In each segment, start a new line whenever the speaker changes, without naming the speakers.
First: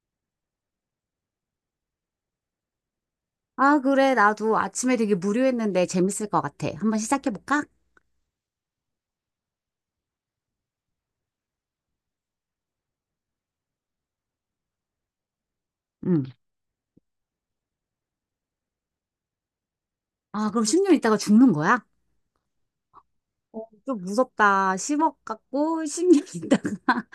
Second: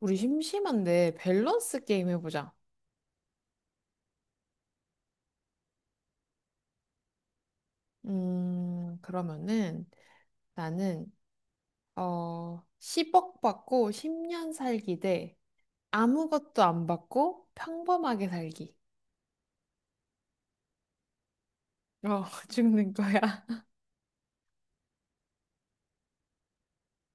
우리 심심한데 밸런스 게임 해보자.
아, 그래. 나도 아침에 되게 무료했는데 재밌을 것 같아. 한번 시작해볼까?
그러면은 나는 10억 받고 10년 살기 대
응.
아무것도 안 받고 평범하게 살기.
아, 그럼 10년 있다가 죽는 거야?
어, 죽는 거야.
어, 좀 무섭다. 10억 갖고 10년 있다가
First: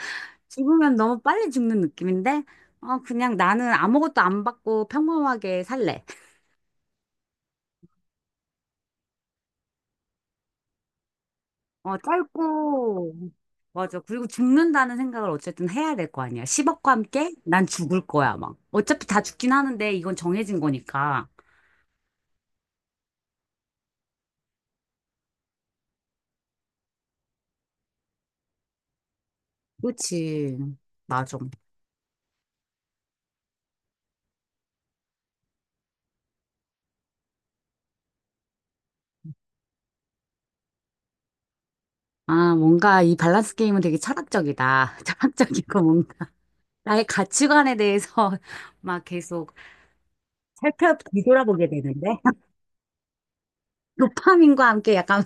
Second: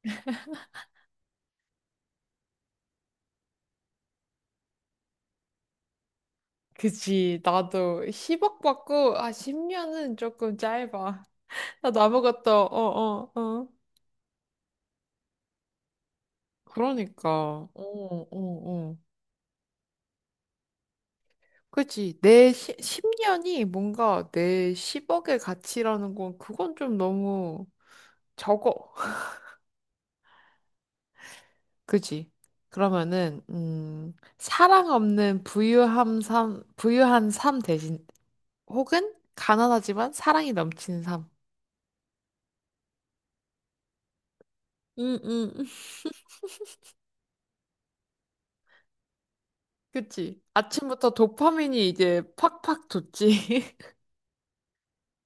죽으면 너무 빨리 죽는 느낌인데? 어, 그냥 나는 아무것도 안 받고 평범하게 살래.
그치. 나도 10억 받고 10년은 조금 짧아.
어,
나도 아무것도 어,
짧고,
어, 어.
맞아. 그리고 죽는다는 생각을 어쨌든 해야 될 거 아니야. 10억과
그러니까.
함께 난
어,
죽을
어,
거야, 막.
어.
어차피 다 죽긴 하는데 이건 정해진 거니까.
그치. 10년이 뭔가 내 10억의 가치라는 건 그건 좀 너무 적어.
그렇지. 맞아.
그지? 그러면은 사랑 없는 부유한 삶 대신 혹은 가난하지만 사랑이 넘치는 삶.
아, 뭔가 이 밸런스 게임은 되게 철학적이다.
음.
철학적이고 뭔가 나의 가치관에 대해서 막 계속
그치?
살펴
아침부터
뒤돌아보게
도파민이
되는데.
이제 팍팍 돋지.
도파민과 함께 약간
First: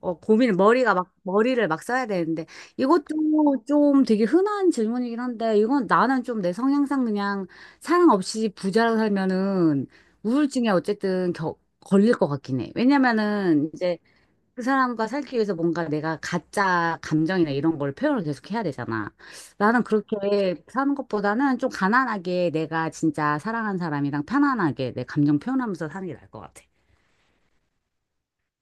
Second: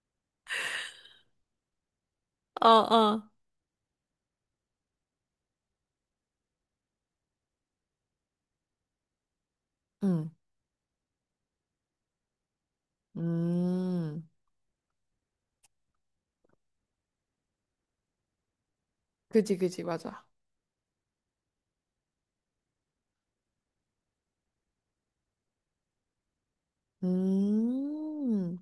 어, 고민, 머리가 막, 머리를 막 써야 되는데.
어,
이것도
어.
좀 되게 흔한 질문이긴 한데, 이건 나는 좀 내 성향상 그냥 사랑 없이 부자로 살면은
응.
우울증에 어쨌든 걸릴 것 같긴 해. 왜냐면은 이제
음.
그 사람과 살기 위해서 뭔가 내가 가짜 감정이나 이런 걸 표현을 계속 해야 되잖아.
그지, 그지,
나는
맞아.
그렇게 사는 것보다는 좀 가난하게 내가 진짜 사랑하는 사람이랑 편안하게 내 감정 표현하면서 사는 게 나을 것 같아.
음.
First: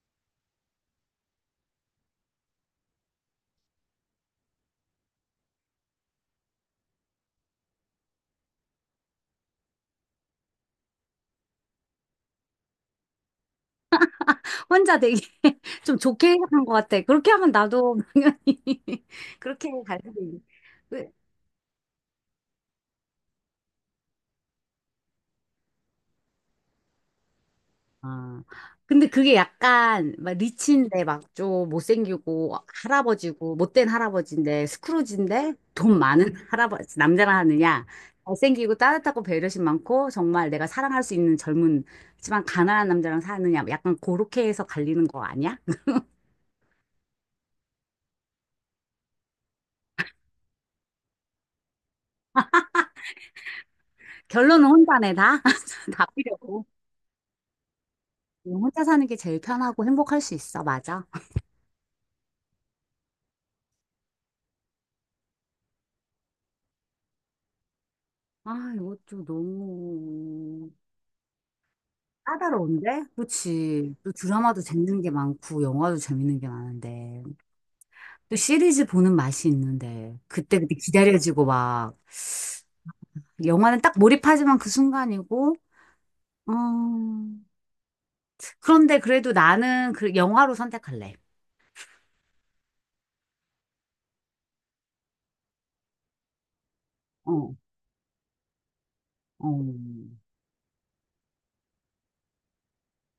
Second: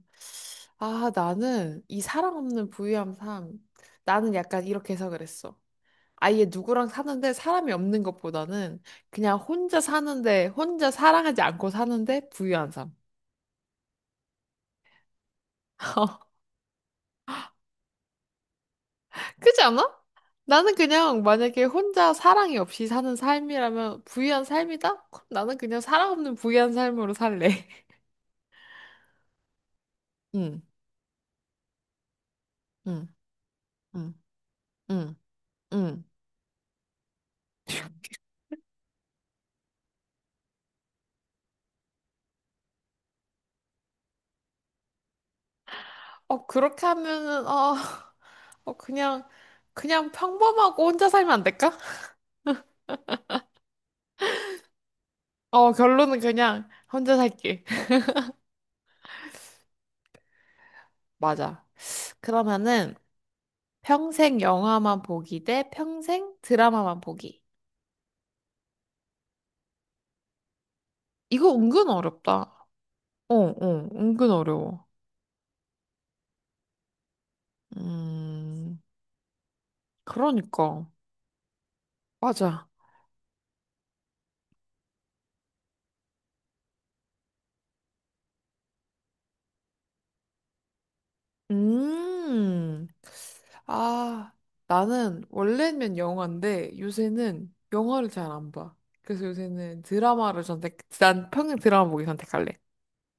아, 나는 이 사랑 없는 부유함 삶. 나는 약간 이렇게 해서 그랬어. 아예 누구랑 사는데 사람이 없는 것보다는 그냥 혼자 사는데 혼자 사랑하지 않고 사는데 부유한 삶.
혼자 되게 좀 좋게 생각한 것 같아. 그렇게 하면 나도 당연히
그렇지
그렇게
않아?
갈 수도 있
나는 그냥 만약에 혼자 사랑이 없이 사는 삶이라면 부유한 삶이다? 그럼 나는 그냥 사랑 없는 부유한 삶으로 살래.
아, 근데 그게 약간 막
응,
리치인데 막 좀 못생기고
응,
할아버지고 못된
응,
할아버지인데
응,
스크루지인데 돈
응.
많은 할아버지 남자라 하느냐 잘생기고 따뜻하고 배려심 많고 정말 내가 사랑할 수 있는 젊은지만 가난한 남자랑 사느냐 뭐 약간 그렇게 해서 갈리는 거 아니야?
어, 그렇게 하면은, 어, 어, 그냥 평범하고 혼자 살면 안 될까?
결론은 혼자네 다.
어,
다
결론은
필요고.
그냥 혼자 살게.
혼자 사는 게 제일 편하고 행복할 수 있어. 맞아.
맞아. 그러면은, 평생 영화만 보기 대 평생 드라마만 보기.
아, 이것도 너무
이거 은근 어렵다.
까다로운데?
어, 어,
그치. 또
은근
드라마도
어려워.
재밌는 게 많고, 영화도 재밌는 게 많은데. 또
음,
시리즈 보는 맛이 있는데. 그때그때
그러니까.
기다려지고 막.
맞아.
영화는 딱 몰입하지만 그 순간이고. 음. 그런데 그래도 나는 그 영화로 선택할래.
음, 아, 나는 원래는 영화인데 요새는
어,
영화를 잘 안 봐. 그래서
어.
요새는 드라마를 선택, 난 평생 드라마 보기 선택할래.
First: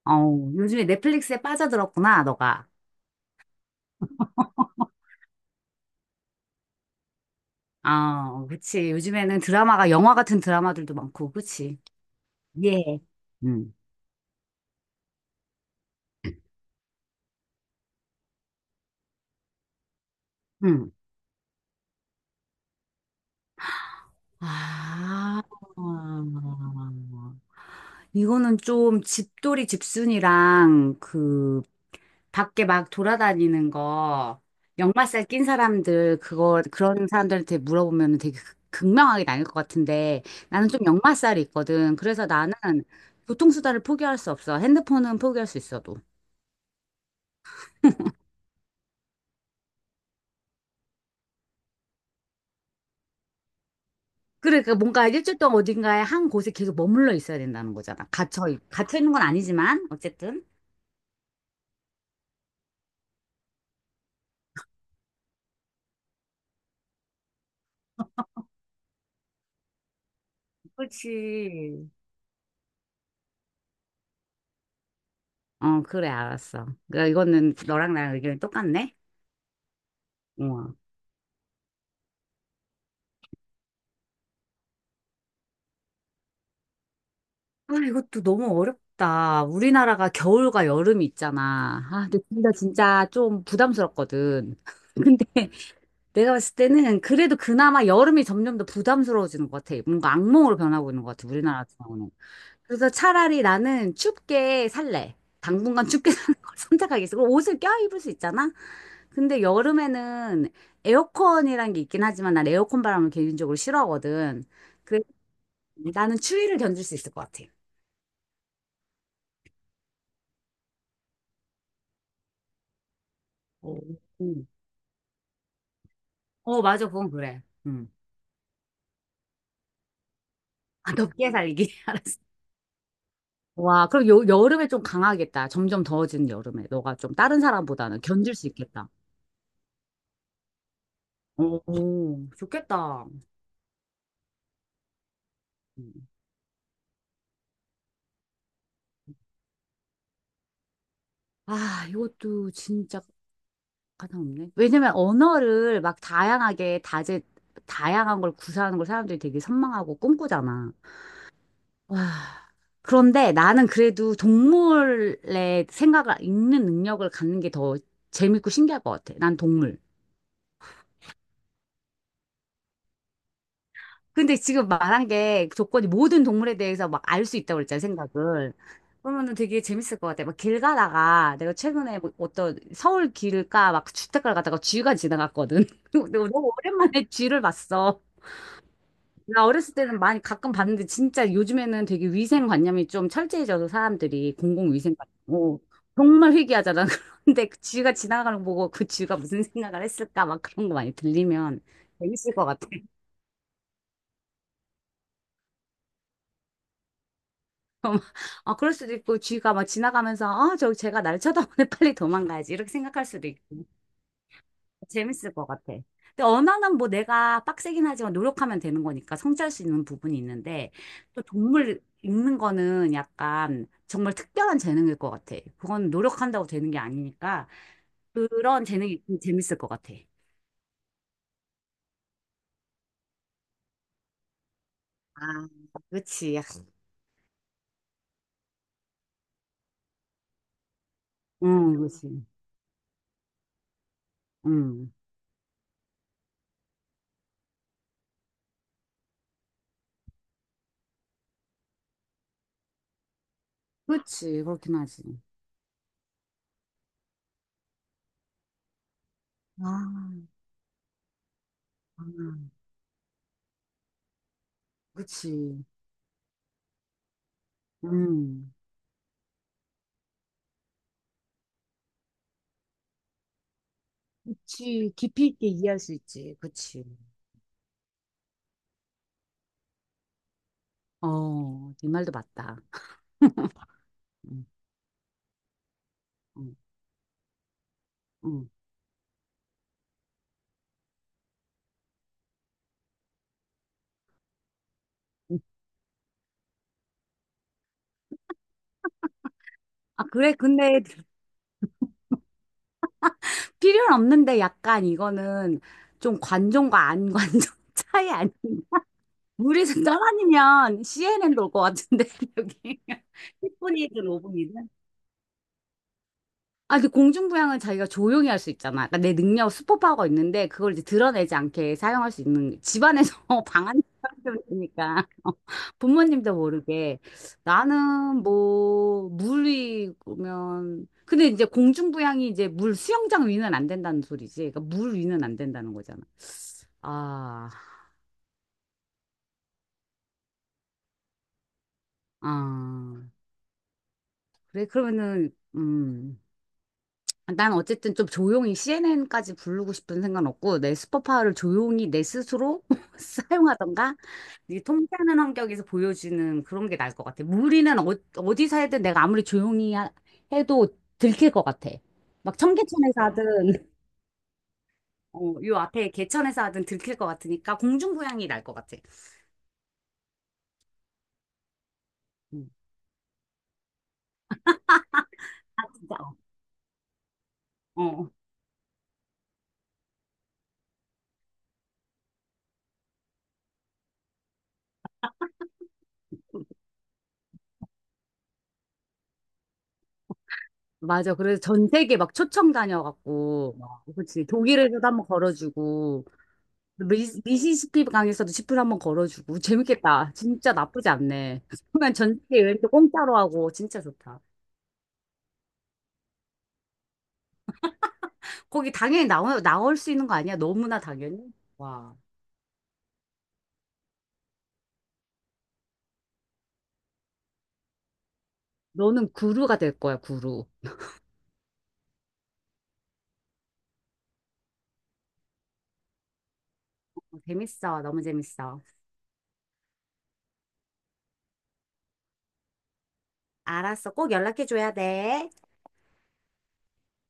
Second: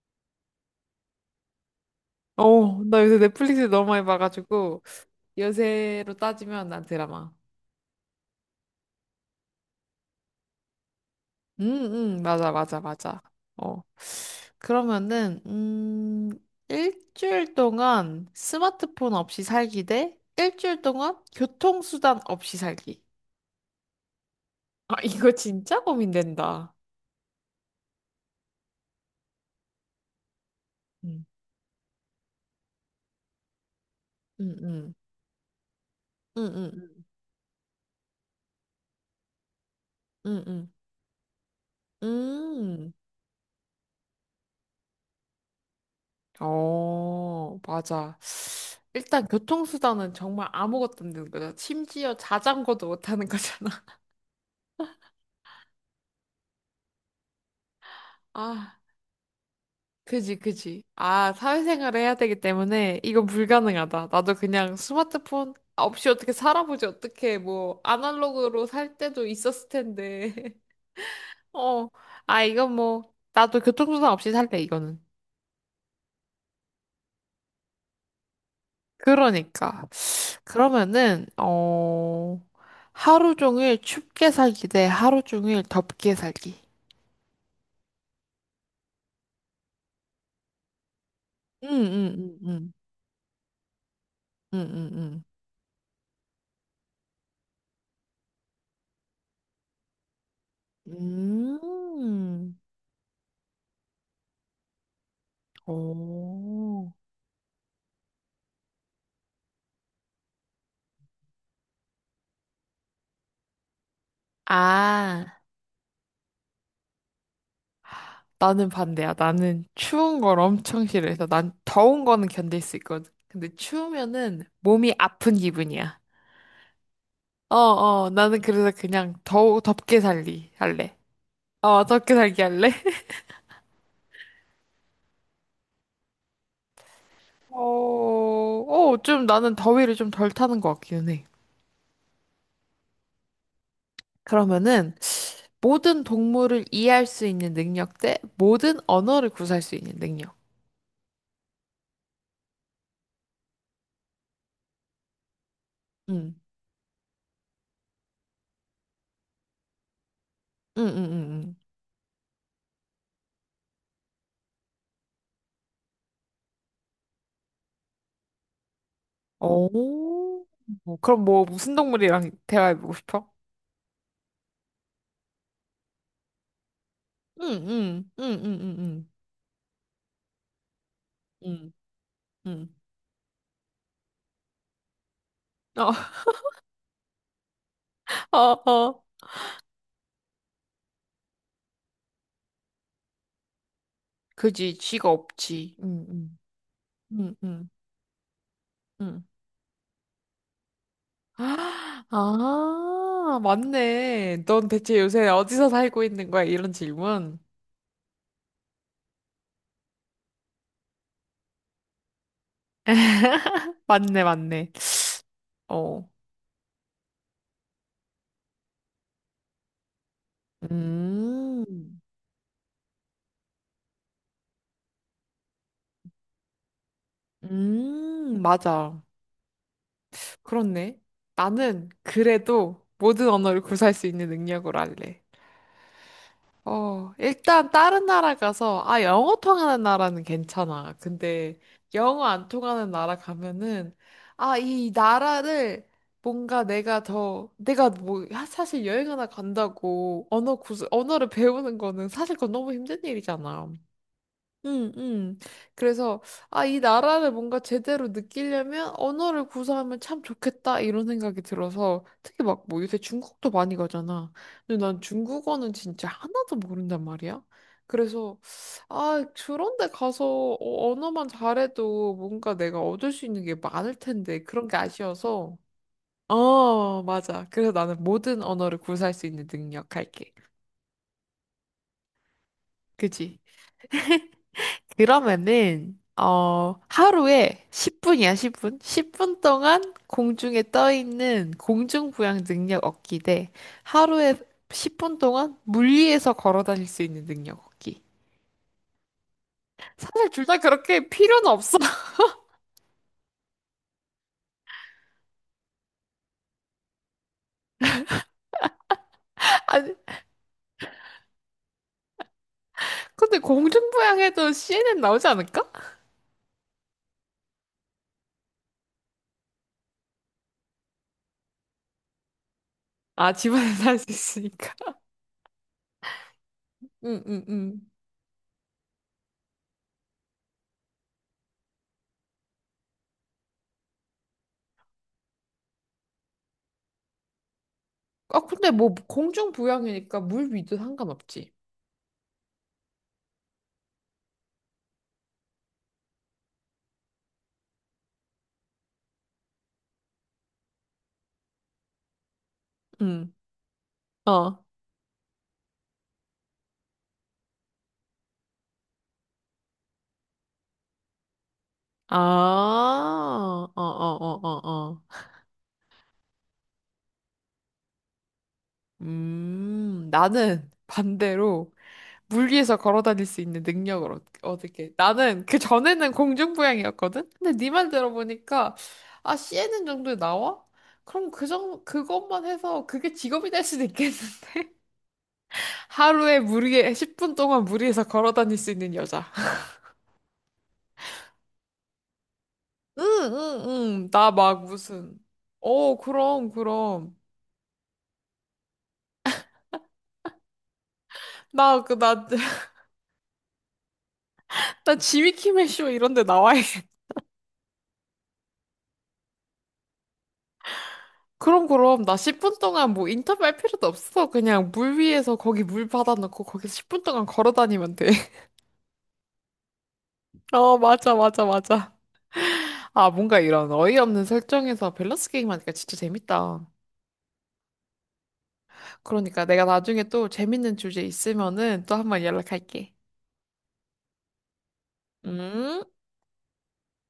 어, 요즘에 넷플릭스에 빠져들었구나, 너가.
어, 나 요새 넷플릭스 너무 많이 봐가지고, 요새로 따지면 난 드라마.
아, 그치. 요즘에는 드라마가, 영화 같은 드라마들도 많고, 그치.
맞아, 맞아,
예.
맞아.
응.
어. 그러면은, 일주일 동안 스마트폰 없이 살기 대 일주일
응.
동안 교통수단 없이 살기. 아, 이거
아.
진짜 고민된다.
이거는 좀 집돌이 집순이랑
음,
그 밖에 막 돌아다니는 거
음, 음,
역마살 낀 사람들
음,
그거
음,
그런 사람들한테 물어보면 되게 극명하게 나뉠 것 같은데
음,
나는
음.
좀 역마살이 있거든. 그래서 나는
음. 음.
교통수단을 포기할 수 없어. 핸드폰은 포기할 수 있어도.
어, 맞아. 일단 교통수단은 정말 아무것도 없는 거잖아. 심지어 자전거도 못 타는 거잖아.
그래, 그러니까 뭔가 일주일 동안 어딘가에 한 곳에 계속 머물러 있어야 된다는 거잖아. 갇혀
아.
갇혀 있는 건 아니지만
그지,
어쨌든.
그지. 아, 사회생활을 해야 되기 때문에 이건 불가능하다. 나도 그냥 스마트폰 없이 어떻게 살아보지, 어떻게 뭐, 아날로그로 살 때도 있었을 텐데. 어,
그렇지.
아, 이건 뭐, 나도 교통수단 없이 살래, 이거는.
어, 그래, 알았어. 그러니까 이거는 너랑 나랑 의견이 똑같네.
그러니까.
어.
그러면은, 어, 하루 종일 춥게 살기 대 하루 종일 덥게 살기.
아, 이것도 너무 어렵다. 우리나라가 겨울과 여름이
응,
있잖아. 아, 근데
응,
둘다
응,
진짜 좀 부담스럽거든.
응, 응, 응,
근데 내가 봤을 때는 그래도 그나마 여름이 점점 더 부담스러워지는 것 같아. 뭔가 악몽으로 변하고 있는 것 같아, 우리나라
응.
같은 경우는. 그래서 차라리 나는 춥게 살래. 당분간 춥게 사는 걸
오.
선택하겠어. 그럼 옷을 껴입을 수 있잖아? 근데 여름에는 에어컨이란 게 있긴 하지만 난 에어컨 바람을 개인적으로 싫어하거든. 그래서
아.
나는 추위를 견딜 수 있을 것 같아.
나는 반대야. 나는 추운 걸 엄청 싫어해서 난 더운 거는 견딜 수 있거든. 근데
오.
추우면은 몸이 아픈 기분이야.
어, 맞아. 그건 그래.
어,
음.
어, 나는 그래서 그냥 더 덥게
아,
할래.
덥게 살기.
어, 덥게 살기 할래?
와, 그럼 여름에 좀 강하겠다. 점점 더워지는 여름에. 너가 좀 다른 사람보다는
어,
견딜 수 있겠다.
어, 좀 나는 더위를 좀 덜 타는 것 같기는 해.
오, 오, 좋겠다.
그러면은
음.
모든 동물을 이해할 수 있는 능력 대 모든 언어를 구사할 수 있는 능력.
아, 이것도 진짜 가장 없네. 왜냐면 언어를 막
응,
다양하게 다양한 걸 구사하는 걸 사람들이 되게 선망하고 꿈꾸잖아.
응, 응, 응, 응.
와. 그런데 나는 그래도 동물의 생각을 읽는 능력을 갖는 게 더 재밌고 신기할 것 같아. 난 동물.
오, 그럼 뭐 무슨 동물이랑 대화해보고 싶어?
근데 지금 말한 게 조건이 모든 동물에 대해서 막 알 수
응,
있다고 그랬잖아요,
응, 응, 응,
생각을.
응, 응,
그러면은 되게 재밌을 것 같아. 막 길 가다가 내가
응.
최근에 뭐 어떤
응
서울 길가 막 주택가를 가다가 쥐가 지나갔거든. 근데 너무 오랜만에 쥐를 봤어.
어, 어, 어.
나 어렸을 때는 많이 가끔 봤는데 진짜 요즘에는 되게 위생관념이 좀 철저해져서 사람들이
그지, 지가
공공위생관념. 어,
없지. 응,
정말
응,
희귀하잖아.
응,
근데 그
응,
쥐가 지나가는 거 보고 그 쥐가
응.
무슨 생각을 했을까 막 그런 거 많이 들리면
아,
재밌을 것 같아.
맞네. 넌 대체 요새 어디서 살고 있는 거야? 이런 질문.
아, 그럴 수도 있고, 쥐가 막 지나가면서, 아, 저, 쟤가 날 쳐다보네, 빨리 도망가야지. 이렇게 생각할 수도 있고.
맞네, 맞네.
재밌을 것 같아.
어.
근데 언어는 뭐 내가 빡세긴 하지만 노력하면 되는 거니까 성취할 수 있는 부분이 있는데, 또
음,
동물 읽는 거는 약간 정말 특별한 재능일 것 같아. 그건 노력한다고 되는 게 아니니까, 그런
맞아.
재능이 좀 재밌을 것 같아.
그렇네. 나는 그래도 모든 언어를 구사할 수 있는 능력으로 할래.
아, 그치.
어, 일단 다른 나라 가서, 아, 영어 통하는 나라는 괜찮아. 근데
응, 그치.
영어 안 통하는 나라 가면은, 아,
응.
이 나라를 뭔가 내가 더, 내가 뭐, 하- 사실 여행 하나 간다고 언어를 배우는 거는 사실 그건 너무 힘든 일이잖아.
그치, 그렇긴
음,
하지.
음. 그래서, 아, 이 나라를 뭔가 제대로 느끼려면 언어를
아,
구사하면 참 좋겠다, 이런 생각이
아,
들어서, 특히 막 뭐 요새 중국도 많이 가잖아. 근데 난
그치.
중국어는 진짜 하나도 모른단 말이야. 그래서,
음.
아, 그런 데 가서 언어만 잘해도 뭔가 내가 얻을 수 있는 게 많을 텐데, 그런 게
그치. 깊이 있게
아쉬워서.
이해할 수 있지. 그치.
어, 맞아. 그래서 나는 모든 언어를 구사할 수 있는 능력 할게.
어, 네 말도 맞다.
그지?
응,
그러면은,
응,
어, 하루에 10분이야,
응.
10분? 10분 동안 공중에 떠 있는 공중부양 능력 얻기 대 하루에 10분
응.
동안 물 위에서 걸어 다닐 수 있는 능력 얻기.
아,
사실
그래.
둘 다
근데
그렇게 필요는 없어.
필요는 없는데 약간 이거는 좀 관종과 안 관종 차이 아니 물에서
아니,
떠다니면 CNN도 올 것 같은데, 여기.
근데
10분이든
공중부양해도
5분이든.
CNN 나오지 않을까?
아, 근데 공중부양은 자기가 조용히 할 수 있잖아. 그러니까 내 능력, 슈퍼파워가 있는데 그걸 이제 드러내지 않게 사용할 수 있는 집안에서
아,
방 안에
집안에서 할 수
살면
있으니까.
되니까 어, 부모님도 모르게
응, 응, 응.
나는 뭐 물이 그러면 근데 이제 공중부양이 이제 물 수영장 위는 안 된다는 소리지. 그러니까 물 위는 안 된다는 거잖아. 아,
아, 근데 뭐 공중부양이니까 물 위도 상관없지.
아, 그래 그러면은 난 어쨌든 좀 조용히 CNN까지 부르고 싶은 생각은 없고 내 슈퍼파워를 조용히 내 스스로
응.
사용하던가 이
어.
통쾌하는 환경에서 보여지는 그런 게 나을 것 같아. 무리는 어, 어디서 해든 내가 아무리 조용히 해도 들킬 것 같아.
아,
막 청계천에서 하든
어, 어, 어, 어, 어.
어, 요 앞에 개천에서 하든 들킬 것 같으니까 공중부양이 날 것 같아.
나는 반대로
음.
물 위에서 걸어 다닐 수 있는 능력을 얻을게. 나는 그
아 진짜
전에는 공중부양이었거든? 근데 네
어.
말
어.
들어보니까, 아, CNN 정도에 나와? 그럼 그것만 해서 그게 직업이 될 수도 있겠는데? 하루에 10분 동안 물 위에서 걸어 다닐 수 있는 여자.
맞아. 그래서 전 세계 막 초청
응,
다녀갖고, 막,
응, 응.
그치.
나 막
독일에서도 한번
무슨. 어,
걸어주고,
그럼, 그럼.
미시시피 강에서도 지프를 한번 걸어주고 재밌겠다. 진짜 나쁘지 않네.
나,
그러면
그,
전
나,
세계 여행도 공짜로 하고 진짜 좋다.
나 지미키멜 쇼 이런 데 나와야
거기 당연히 나올 수 있는 거 아니야? 너무나 당연히.
그럼
와,
나 10분 동안 뭐 인터뷰할 필요도 없어. 그냥 물 위에서 거기 물 받아놓고 거기서 10분 동안 걸어 다니면 돼.
너는 구루가 될 거야, 구루.
어, 맞아, 맞아, 맞아. 아, 뭔가 이런 어이없는 설정에서 밸런스 게임 하니까 진짜 재밌다.
어, 재밌어, 너무 재밌어.
그러니까 내가 나중에 또 재밌는 주제 있으면은 또 한번 연락할게.
알았어, 꼭 연락해 줘야 돼.
음?